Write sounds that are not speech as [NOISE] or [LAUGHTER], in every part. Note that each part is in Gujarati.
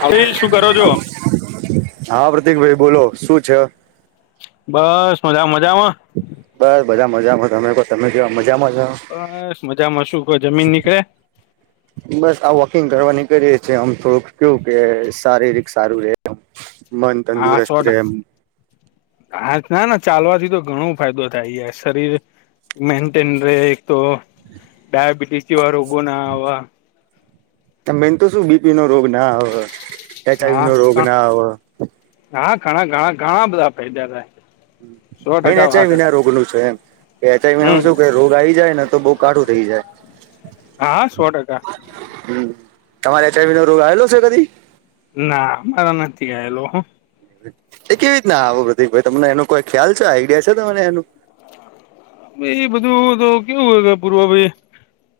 હવે ઈ શું કરો છો. હા પ્રતિક ભાઈ બોલો શું છે? બસ બધા મજામાં, બસ બધા મજામાં તમે કો તમે કેવા મજામાં છો. બસ મજામાં શું કો જમીને નીકળે, બસ આ વોકિંગ કરવા નીકળે જયએ છી આમ તો થોડુંક કેવું કે શારીરિક સારું રે [UNINTELLIGIBLE] હા તંદુરસ્ત રે છોડા, હા ના ના ચાલવાથી તો ઘણો ફાયદો થાય ઇ આ શરીર મેન્ટેન રહે એક તો, ડયાબીટીસ જેવા રોગો ના આવા. મેન તો શું બીપી નો રોગ ના આવ, એચઆ હા નો રોગ ના આવ, હા ઘણા ઘણા ઘણા બધા ફાયદા થાય. સો મેન ટકા એચાય વાત વિના રોગ નું છે એમ, એચઆઈ હમ વી શું કે રોગ આવી જાય ને તો બહુ કાઢું થઈ જાય. હા સો ટકા, હ તમારે એચ આઈ વી રોગ આવેલો છે કદી, ના મારા નથી આયલો હ, એ કેવી રીતના આવો પ્રતિક ભાઈ તમને એનો કોઈ ખ્યાલ છે, આઈડિયા છે તને એનું, ઈ બધું તો કેવું હોય પૂર્વા ભાઈ,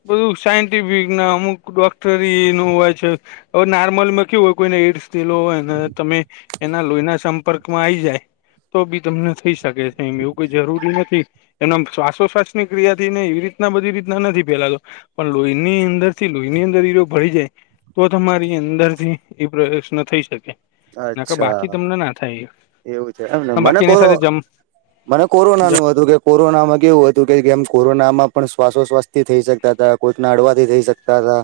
બધું સાયન્ટિફિક ના અમુક ડોક્ટરી નુ હોય છે. હવે નોર્મલમાં કેવું હોય કોઈને એઈડ્સ થેલો હોય ને તમે, એના લોહીના સંપર્કમાં આવીઈ જાય તો બી તમને થઈ શકે છે એમ એવું કોઈ જરૂરી નથી, એના આમ શ્વાસોશ્વાસ ની ક્રિયા થી ને એવી રીતના બધી રીતના નથી ફેલાતો, પણ લોહીની અંદર થી લોહીની અંદર ઇ રો ભરી જાય, તો તમારી અંદર થી એ પ્રયશન થઈ શકે. ના બાકી અચ્છા તમને ના થાય, એવું છે એમને હ મને બાકીની કોરો સાથે જમ મને કોરોના નું હતું કે, કોરોના માં કેવું હતું કેમ કોરોનામાં પણ શ્વાસોશ્વાસ થી થઈ શકતા હતા કોઈકના અડવાથી થઈ શકતા હતા,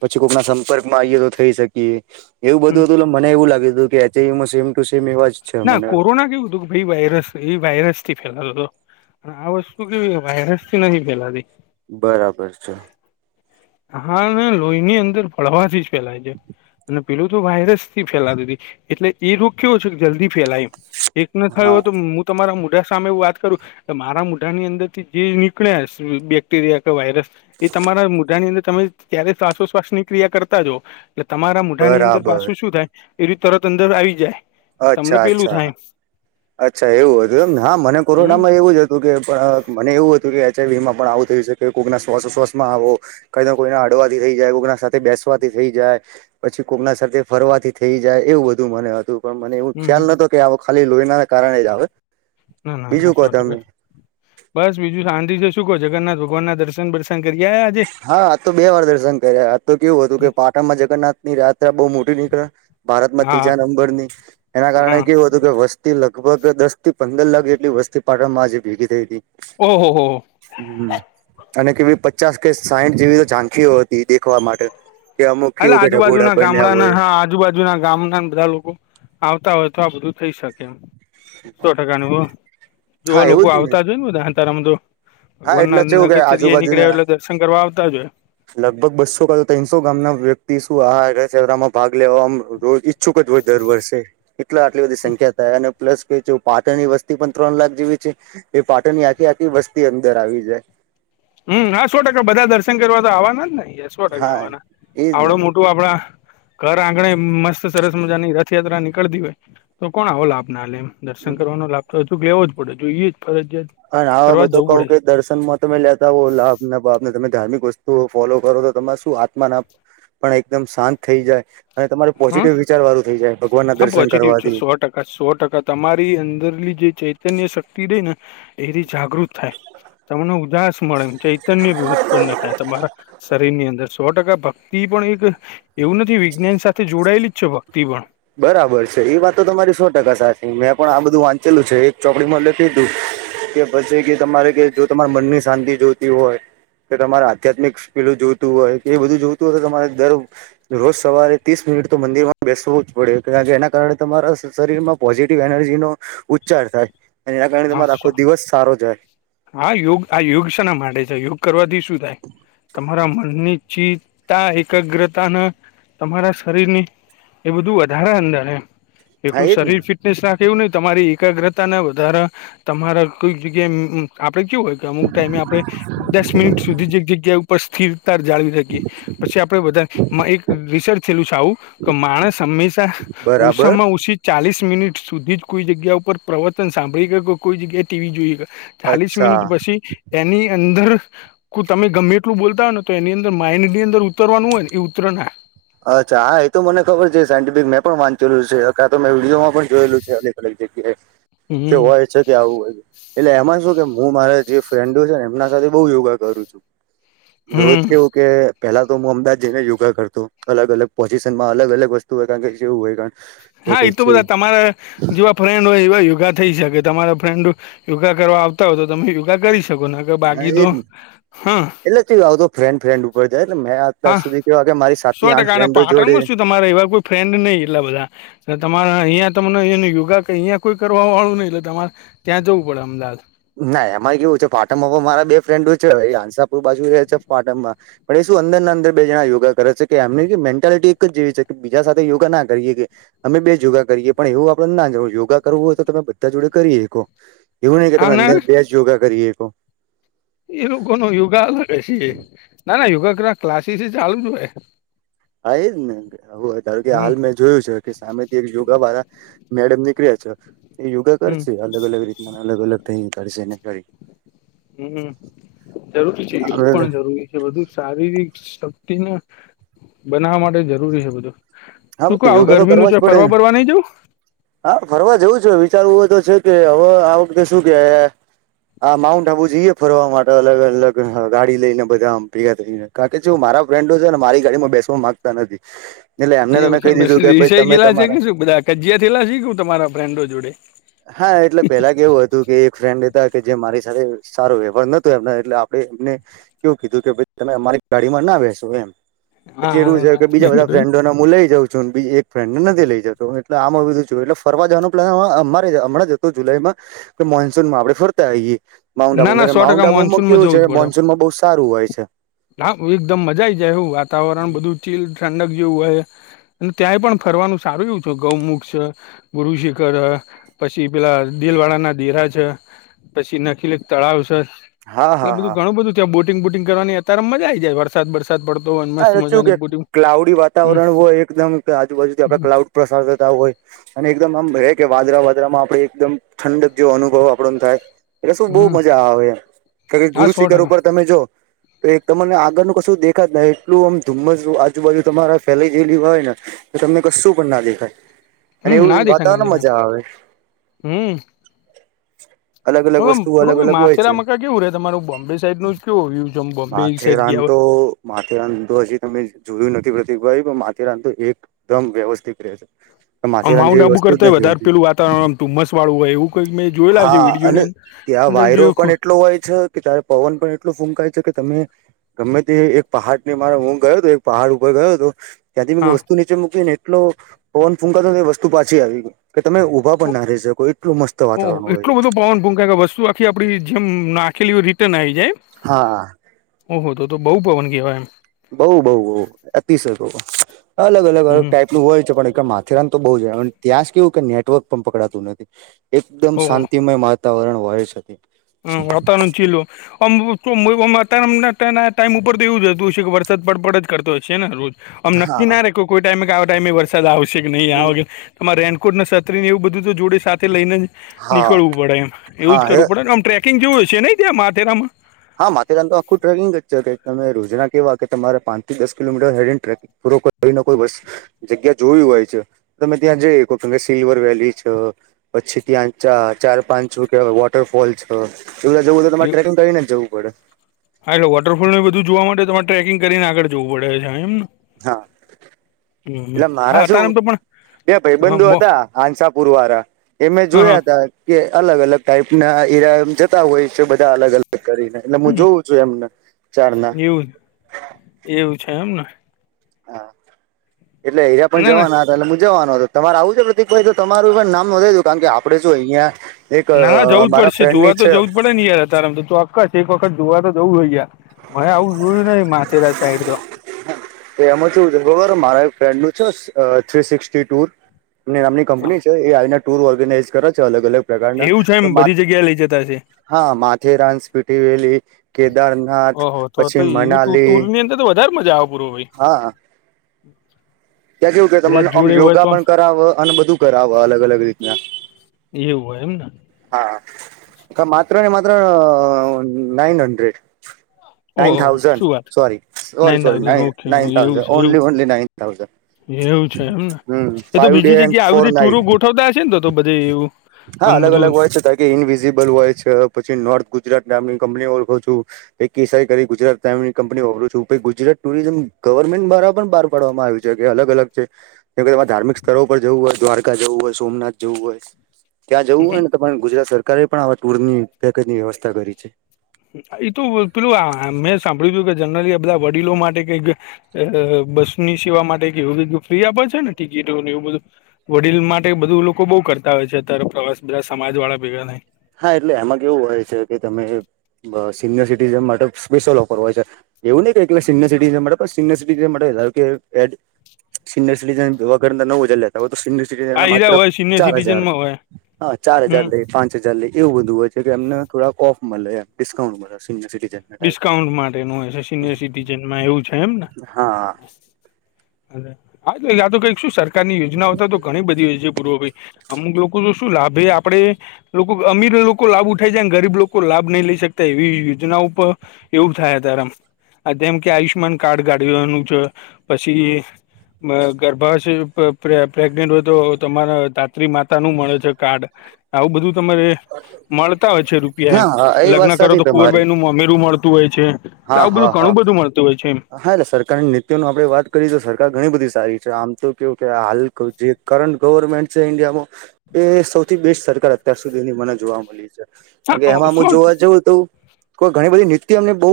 પછી કોઈકના સંપર્કમાં આવીઈએ થઈ શકીએ એવું બધું હતું એટલે મને એવું લાગ્યું હતું કે એચઆઇ વી મા સેમ ટુ સેમ એવા જ છે મને, કોરોના ના કેવું હતું. ભ વાયરસ એ વાયરસ થી ફેલાતો હતો અને આ વસ્તુ કેવી વાયરસ થી નથી ફેલાતી. બરાબર છે. હા લોહીની અંદર ફળવાથી જ ફેલાય છે અને, પેલું તો વાયરસ થી ફેલાતી હતી એટલે એ રોગ કેવો છે કે જલ્દી ફેલાય, એક ન થયો હો હા તો હું તમારા મોઢા સામે વાત કરું, મારા મોઢાની અંદર થી જે નીકળ્યા બેક્ટેરિયા કે વાયરસ, એ તમારા મુઢાની અંદર તમે ત્યારે શ્વાસોશ્વાસ ની ક્રિયા કરતા જો, એટલે તમારા મોઢાની અંદર બરાબર પાછું શું થાય એ રી તરત અંદર આવી જાય તમને અચ્છા પેલું અચ્છા થાય, અચ્છા એવું હતું એમ ને હા મને હમ કોરોનામાં એવું જ હ તું કે પ મને એવું હતું કે એચ આઈ વીમાં પણ આવું થઈ શકે કોઈકના શ્વાસો શ્વાસમાં આવો કઈ ના કોઈને હડવાથી થઈ જાય, કોકના સાથે બેસવાથી થઈ જાય. પછી કોકના સાથે ફરવાથી થઈ જાય એવું બધું મને હતું. પણ મને એવું હમ ખ્યાલ નતો કે આવો ખાલી લોઇના કારણે જ આવે ના ના ના બીજું કો સો ટકા તમે, બસ બીજું શાંતિ છે શું કો જગન્નાથ ભગવાન ના દર્શન બર્શન કરકે આયા આજે, હા આજતો બે વાર દર્શન કર્યા, તો કેવું હતું કે પાટણમાં જગન્નાથ ની યાત્રા બહુ મોટી નીકળે, ભારતમાં હા તીજા નંબર ની, એના કારણે હા કેવું હતું કે વસ્ તી લગભગ દસથી પંદર લાખ જેટલી વસ્તી પાટણમાં આજે ભેગી થઈ તી ઓ હો હો હં અને કેવી પચાસ કે સાઇઠ જેવી ઝાંખીઓ હતી દેખવા માટે કે અમુક એલે કેવું કે આજુબાજુ ઢગોડા ના બન્યા ગામડાના હોય હાં આજુબા જુના ગામના ન બધા લોકો આવતા હોય તો આ બધું થઈ શકે એમ સો ટકા ન વો જોવા લોકો આવતા જ હોય ને બધા હતારામાં જો હા વનના એટલે કેવું કે નગરચર્યા એ નીકળ્યા આજુબાજુના હોય એટલે દર્શન કરવા આવતા જ હોય લગભગ બસો કાં તો તઈનસો ગામના વ્યક્તિ શું આ રથયાત્રામાં ભાગ લેવામ રોજ ઈચ્છુક જ હોય દર વર્ષે એટલે આટલી બધી સંખ્યા થાય અને પ્લસ કે જો પાટણની વસ્તી પણ ત્રણ લાખ જેવી છે એ પાટણની આખી આખી વસ્તી અંદર આવી જાય હં હા સો ટકા બધા દર્શન કરવા તો આવાના જ ને યા સો ટકા હા આવાના એજ આવડુ ને મોટું આપડા ઘર આંગણે મસ્ત સરસ મજાની રથયાત્રા નીકળતી હોય તો કોણ આવો લાભ ના લે એમ દર્શન કરવાનો લાભતો તો કે લેવો જ પડે જોઈએ જ ફરજિયાત અને આવા કરવા માં જ તો જવું કઉ પડે કે દર્શનમાં તમે લેતા હો લાભ ને બાભ ને તમે ધાર્મિક વસ તુઓ ફોલો કરો તો તમાર શું આત્મા ને આમ પણ એકદમ શાંત થઈ જાય અને તમારું હ પોઝિટિવ વિચાર વારું થઈ જાય ભગવાનના દર્શન કરવાથી. આ સો ટકા તમારી અંદરની જે ચૈતન્ય શક્તિ રેય ને એથી જાગૃત થાય તમને ઉદાસ મળે ચૈતન્ય બી ઉત્પન્ન થાય તમારા શરીરની અંદર સો ટકા ભક્તિ પણ એક એવું નથી વિજ્ઞાન સાથે જોડાયેલી જ છે ભક્તિ પણ બરાબર છે એ વાત તો તમારી સો ટકા સાચી મેં પણ આ બધું વાંચેલું છે ચોપડીમાં લખે તું કે પછી કે તમારે કે જો તમારા મનની શાંતિ જોતી હોય કે તમારે આધ્યાત્મિક [UNINTELLIGIBLE] જોતું હોય એ બધું જોતું હોય તો તમારે દર રોજ સવારે ત્રીસ મિનિટ તો મંદિર માં બેસવું જ પડે એના જેના કારણે તમારા શરીરમાં પોઝિટિવ એનર્જીનો ઉચ્ચાર થાય અને એના કારણે હા તમારો સો આખો દિવસ સારો જાય હા યોગ આ યોગ શેના માટે છે યોગ કરવાથી શું થાય તમારા મનની ચી તા એકાગ્રતા ને તમારા શરીરની એ બધું વધારે અંદર એમ હા એકલું એજ ને શરીર ફિટનેસ રાખે એવું નઇ તમારી એકાગ્રતા ને વધારે તમારે કોઈક જગ્યાએ આપડે કેવું હોય કે અમુક ટાઈમે આપડે દસ મિનિટ સુધી જે જગ્યા ઉપર સ્થિરતા જાળવી રાખીએ પછી આપડે બધા માં એક રિસર્ચ થઈલુ છે આવું કે માણસ હંમેશા બરાબર ઓસામાં ઓછી ચાલીસ મિનિટ સુધી જ કોઈ જગ્યા ઉપર પ્રવચન સાંભળી કે કો કોઈ જગ્યાએ ટી વી જોઈ હકે ચાલીસ અચ્છા મિનિટ પસી એની અંદર કુ તમે ગમે એટલું બોલતા હોય ને તો એની અંદર માઇડની અંદર ઉતરવાનું હોય ને ઇ ઉતરે ના અચ્છા હાં એ તો મને ખબર છે સાયન્ટિફિક મેં પણ વાંચેલું છે કાં તો મેં વિડીયો માં પણ જોયેલું છે હરે રેક જગ્યાએ કે હમ હોય છે કે આવું હોય એટલે એમાં શું કે હું મારા જે ફ્રેન્ડો છે ને એમના સાથે બઉ યોગા કરું છું રોજ હમ કેવું કે પેલા તો હું અમદાવાદ જઈને યોગા કરતો અલગ અલગ પોઝિશનમાં અલગ અલગ વસ્તુ હોય કાણ કે જેવું હોય કાણ હા એ તો બધા તમારા જેવા ફ્રેન્ડ હોય એવા યોગા થઈ શકે તમારા ફ્રેન્ડ યોગા કરવા આવતા હોય તો તમે યોગા કરી શકો ને હા બાકી તો એ જ ને હાં એટલે ત આવતો ફ્રેન્ડ ફ્રેન્ડ ઉપર જાય એટલે મે અત્યાર હા સુધી કેવા કે મારી સાત થી આઠ ફ્રેન્ડો જોડે તમારે એવા કોઈ ફ્રેન્ડ નઈ એટલા બધા એ તમારે અહિયાં તમને યોગા અહીંયા કોઈ કરવા વાળું નહિ એટલે તમારે ત્યાં જવું પડે અમદાવાદ ના એમાં કેવું છે પાટણમાં મારા બે ફ્રેન્ડો છે હસાપુર બાજુ રહે છે પાટણમાં પણ એ શું અંદર ના અંદર બે જણા યોગા કરે છે કે એમની મેન્ટાલિટી એક જ એવી છે કે બીજા સાથે યોગા ના કરીએ કે અમે બે જો યોગા કરીએ પણ એવું આપડે ના જ યોગા કરવું હોય તો તમે બધા જોડે કરી શકો એવું નહી કે હા તમે ના અંદર બે જ યોગા કરી હકો એ લોકો નો યોગા અલગ હ છે ના ના યોગા કરવા ક્લાસીસ ચાલુ જ છે હા એજ ને ધારો કે મેં હમ હાલમાં જોયું છે કે સામેથી એક યોગા વાળા મેડમ નીકળ્યા છે એ યોગા હમ કરશે અલગ અલગ રીતના અલગ અલગ થઈને કરશે ને હમ્મ જરૂરી છે એવું પણ હા જરૂરી બધું શારીરિક શક્તિને બનાવવા માટે જરૂરી છે બધું શું કો આવું યોગા તો ગરમી નું કરવા જ ચોય પડે ફરવા ને બરવા નઈ જવું હા ફરવા જવું છે વિચારવું હોય તો છે કે હવે આ વખતે શું કે આ માઉન્ટ આબુ જઈ એ ફરવા માટે અલગ અલગ ગાડી લઈ ને બધા આમ પ્રિયા થઈને કારણ કે ચેઉ હ મારા ફ્રેન્ડો છે ને મારી ગાડીમાં બેસવા માંગતા નથી એટલે એમને તમે કહી એવું છે દીધું કે ભાઈ તમે ઈસાઈલા છે કે તમારા શું બધા કજયા થયેલા છે કે શું તમારા ફ્રેન્ડો જોડે હા એટલે પેલા કેવું હતું કે એક ફ્રેન્ડ હતા કે જે મારી સાથે સારો વ્યવહાર નતો એમ એટલે આપડે એમને કેવું કીધું કે તમે અમારી ગાડીમાં ના બેસો એમ હા પછી એવું હા છે હા કે બીજા એવું બધા હતું ફ્રેન્ડો ન હું લઈ જાઉં છું બીજી એક ફ્રેન્ડને નથી લઈ જ એટલે આમ બધું એટલે ફરવા જવાનો પ્લાન આમા અ હમણાં જ તો જુલાઈ માં કે મોન્સૂનમાં આપડે ફરતા આવીએ માઉન્ટ ના આબુ ના સો ટકા માઉન્ટ આબુમાં મોનસૂનમાં કેવું જવું છે જ પડે મોન્સૂનમાં બઉ સારું હોય છે. હા એકદમ મજા આઈ જાય હું બધું ચીલા ઠંડક જેવું હોય ત્યાંય પણ ફરવાનું સારું એવું છે ગૌમુખ છે. ગુરુ શિખર હ પછી પેલા દિલ વાળ ના દેરા છે પછી ન એટલે તળાવ છે હા એટલે હા હા બધું ઘણું બધું ત્યાં બોટિંગ બોટિંગ કરવાની અત્યારે મજા આ આવી જાય વરસાદ બરસાદ સાદ પડતો હોય મસ્ત હાચું કે મજાની બોટિંગ ક્લાઉડી હમ વાતાવરણ હોય એકદમ કે આજુબાજુથી આપડે હમ ક્લાઉડ પ પ્રસાર થતા હોય અને એકદમ આમ ભએ કે વાદરા વાદરામાં આપડે એકદમ ઠંડક જેવો અનુભવ આપણ ન થાય. એટલે શું હમ બહું મજા આવે કે કશું હા ગુરુ સો શિખર ટકા ઉપર તમે જો તો એક તમને આગળનું કશું દેખા જ નહી એટલું આમ ધુમ્મસ આજુબાજુ તમારા ફેલાઈ ગયેલી હોય ને તો તમને કશું પણ ના દેખાય અને એવું વાતાવરણમાં મજા આવે હમ્મ. અલગ હવે અલગ આમ વસ્તુ અલગ ભાઈ અલગ હોય માથેરા છે. મકા કેવું રે તમારું બોમ્બે સાઈડ નું કેવું રયું બોમ્બે સાઈડ ગયા માથેરાન તો હોય માથેરાન તો હજી તમે જોયું નથી પ્રતિકભાઈ પણ માથેરાન તો એક એકદમ વ્યવસ્થિત રહે છે માથેરાન જેવી વસ્તુ જ નથી હોતી ત ધુમસ વાળું હોય એવું કઈક મે હા અને ત્યાં વાયરો જોયું પણ એટલો હોય છ કે ત્યારે પવન પણ એટલું ફૂંકાય છે કે તમે ગમે તે એક પહાડની મારો હું ગયો હતો એક પહાડ ઉપર ગયો હતો. ત્યાંથી મેં હા વસ્તુ નીચે મૂકી ને એટલો પવન ફૂંકાતો વસ્તુ પાછી આવી ગય કે તમે ઊભા પણ ના રઈ શકો એટલું મસ્ત ઓહ વાતાવરણ હોય એટલો બધો છે પવન ભૂંકાય કે વસ્તુ આખી આપણી જેમ નાખેલી હોય એમ રિટર્ન આઈ જાય હા. ઓહો તો તો બહુ પવન કહેવાય એમ. બઉ બઉ બઉ અતિશય પવન અલગ અલગ એમ અલગ હમ ટાઈપ. એલું હોય છે પણ માથેરાન તો બહુ જાય અન ત્યાં જ કેવું કે નેટવર્ક પણ પકડાતું નથી. એકદમ ઓહો શાંતિમય માતાવરણ હોય સકે. હમ વાતાવરન ચીલું. ઓમ [UNINTELLIGIBLE] અતારાં ટાઈમ ઉપર તો એવું જ રહેતું હોશે કે વરસાદ પડપડ જ કરતો હશે ને રોજ. ઓમ નક્કી હા. ના રે કોખ કોઈ ટાઈમે કે આ ટાઈમે વરસાદ આવશે કે નહીં આવે. તમારે રેનકોટને, સતરીને એવું બધું તો જોડે સાથે લઈને જ હા નીકળવું પડે એમ એવું જ હા એ કરવું પડેન ઓમ. ટ્રેકિંગ જેવું હશે નઈ ત્યાં માથેરામાં. હા માથેરાન તો આખું ટ્રેકિંગ જ છે કે તમે રોજના કેવા કે તમારે પાંચથી દસ કિલોમીટર હેરીને ટ્રેકિં પૂરો કોઈ કરીને કોઈ બસ જગ્યા જોયું હોય છે. તમે ત્યાં જઈ હકો કેમ ક સિલ્વર વેલી છ પછ ત્યાં ચા ચાર પાંચ છૂટીયાં વોટરફોલ છ એ બધા જવું તમારે ટ્રેકિંગ કરી ને. [INAUDIBLE] હા એટલે વોટફોલને બધું જોવા માટે તમારે ટ્રેકિંગ કરીને આગળ જવું પડે છે હ ઈમ ને હા. હમમ એટલે મારા હા તારમ શું તો પણ. બે ભઈ હા બંધો બો હતા હાંસાપુર વારા તેમે હા હા જોયાતા કે અલગ-અલગ ટાઈપ ના ઈરા મ જતા હોય છે. બધા અલગ-અલગ કરીને એટલે મુ હમ જોઉં છું એમને ચાર ના એવું એવું છે એમ ને હા એટલે એરા પણ ના ના જવાના લે મુ જાવાનું હતો. તમારે આવું છે પ્રતીકભાઈ તો તમારું પણ નામ નોંધાઈ દવ કારણ કે આપડે શું અહિયાં એક મારા ફ્રેન્ડ ની છ ન યાર અતારમત ચોક્કસ એક વખત ગોવા તો જવું હે યાર મે આવું જોયું નઈ માથેરા સાઈડ તો તો એમાં ચેવું છે ખબર મારા એક ફ્રેન્ડ નું છે થ્રી સિક્સી ટૂર. નામની કંપની છે. એ આઈના ટુર ઓર્ગેનાઈઝ કરે છે અલગ-અલગ એવું છે એમ બધી જગ્યાએ લઇ જતા હશે હા માથેરાન, સ્પીટીવેલી, કેદારનાથ ઓહો તો તો પછી એવી મનાલી. ટૂર ની અંદર તો વધારે મજા આવે પૂરો ભઈ. હા ત્યાં કેવું કે તમને અમ યોગા પણ કરાવ અને બધું કરાવ અલગ અલગ રીતના. એવું હોય એમ ને. હા માત્ર ને માત્ર અ નાઇન હન્ડ્રેડ. નાઈન ઓહો થાવઝન શું વાત sorry. Sorry, nine sorry thousand okay nine એવું થાવાઝન. છે એવું ઓન્લી, ઓન્લી નાઈન થાવઝન. એવું છે એમ ને એ તો બીજી એન્ડ જગ્યા આવી ફોર બધી ટુરુ નાઈટ ગોઠવતા હશે ને તો તો બધે એવું. હા આમ અલગ અલગ બધું હોય છે તા કે ઈનવિઝિબલ હોય છે, પછી નોર્થ ગુજરાત નામની કંપનીઓ ઓળખું છું. એક કેસાઈ કરી ગુજરાત નામ ની કંપની ઓરખુ છું ગુજરાત ટુરિઝમ ગવર્મેન્ટ દ્વારા પણ બહાર પાડવામાં આવી છે. જગ્યા અલગ અલગ છે. જેમ કે તમારે ધાર્મિક સ્થળ પર જવું હોય, દ્વારકા જવું હોય, સોમનાથ જવું હોય, ત્યાં જવું હોય ને. તમન ગુજરાત સરકારે પણ આવા ટુરની પેકેજની વ્યવસ્થા કરી છે. એ તો પેલું આ મેં સાંભળ્યું તું જનરલી બધા વડીલો માટે કઈક. અ અ બસની સેવા માટે કેવું બ ફ્રી આપે છે ને ટિકિટો એવું બધું. વડીલ માટે બધું લોકો બહુ કરતા હોય છે અત્યારે પ્રવાસ બધા સમાજ વાળા ભેગા થઇ ન હા એટલે એમાં કેવું હોય છે કે તમે સિનિયર સિટીઝન માટે સ્પેશિયલ ઓફર હોય છે એવું નહીં કે સિનિયર સીટીઝન માટે સિનયર સિટીઝન માટે ધારો કે સિનિયર સિટીઝન જોવા કરતા નવ હજાર લેતા હોય તો આ જે હીરા માત્ર હોય સિનિયર ચાર હજાર સિટીઝનમાં હોય હા ચાર હજાર હમ લે ચાલે એવું બધું હોય છે કે એમને થોડાક ઓફ મળે એમ ડિસ્કાઉન્ટ મળે સિનિયર સિટીઝન ટાઈપ ડિસ્કાઉન્ટ માટેનું હોય છે સિનિયર સિટીજનમાં એવું છે એમ ને હા અ હા યા તો કઈક શું સરકાર ની યોજનાઓ હતા તો ઘણી બધી હોય છે પૂર્વ ભાઈ અમુક લોકો તો શું લાભે આપણે લોકો અમીર લોકો લાભ ઉઠાય જાય અને ગરીબ લોકો લાભ નહી લઈ શકતા એવી યોજનાઓ પ એવું થાય અત્યારે આમ આ જેમ કે આયુષમાન કાર્ડ કાઢવાનું છે પછી માં ગર્ભાશય પ્રેગ્નેન્ટ હોય તો તમારા ધાત્રી માતા નું મળે છે કાર્ડ આવું બધું તમારે મળતા હોય છે રૂપિયા એમ હા એ લગ્ન વાત કરો સાચી તો તમારી કુંવરભાઈ નું મા મળતું હોય છે. હા હા હા. બધું મળતું હોય છે એમ હા એટલે સરકારની નીતિઓની આપણે વાત કરીએ તો સરકાર ઘણી બધી સારી છે આમ તો કેવું કે હાલ જે કરંટ ગવર્મેન્ટ છે ઇન્ડિયામાં એ સૌથી બેસ્ટ સરકાર અત્યાર સુધીની મને જોવા મળી છે. બાકી હા એમાં સો મું જોવા જઉ તો તો ઘણી બધી નીત્ય એમને બહુ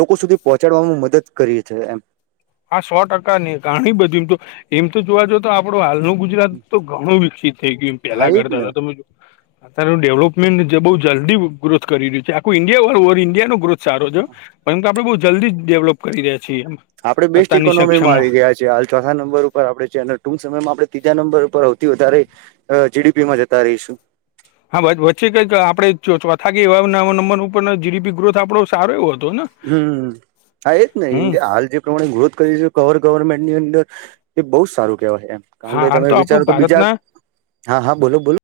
લોકો સુધી પહોંચાડવાવામાં મદદ કરી છે. હા સો ટકા ને ઘણી બધી તો એમ તો જોવા જાઓ તો આપડો હાલ નું ગુજ ગુજરાત તો ઘણું વિકસિત થઈ ગયું એ હા પહેલા એજ ને કરતા તો અત્યારનું ડેવલપમેન્ટ જે બહુ જલ્દી ગ્રોથ કરી રહ્યું છે આખું ઇન્ડિયા ઓલ ઓવર ઇન્ડિયા નો ગ્રોથ સારો છે હો પરંતુ આપડે બઉ જલ્દી ડેવલોપ કરી રહ્યા છીએ એમ આપડે બેસ્ટ અત્યારની ઇકોનોમીમાં સક્ષમમાં આવી ગયા છે હાલ ચોથા નંબર ઉપર આપડે છે અને ટૂંક સમયમાં આપણે ત્રીજા નંબર ઉપર હવતી વધારે અ જેડીપી માં જતા રેશું હા વચ્ચે કંઈ આપણે ચોથા કે એવા નવા નંબર ઉપર જીડીપી ગ્રોથ આપડો સારો એવો હતો ને હમ્મ હા એ જ ને હમ ઇન્ડિયા હાલ જે પ્રમાણે ગ્રોથ કરી છે કવર ગવર્મેન્ટની અંદર એ બહુ જ સારું કહેવાય છે એમ કારણ હા કે હાલ તો તમે આપણું વિચારો કે બીજા ભારતના હા હા બોલો બોલો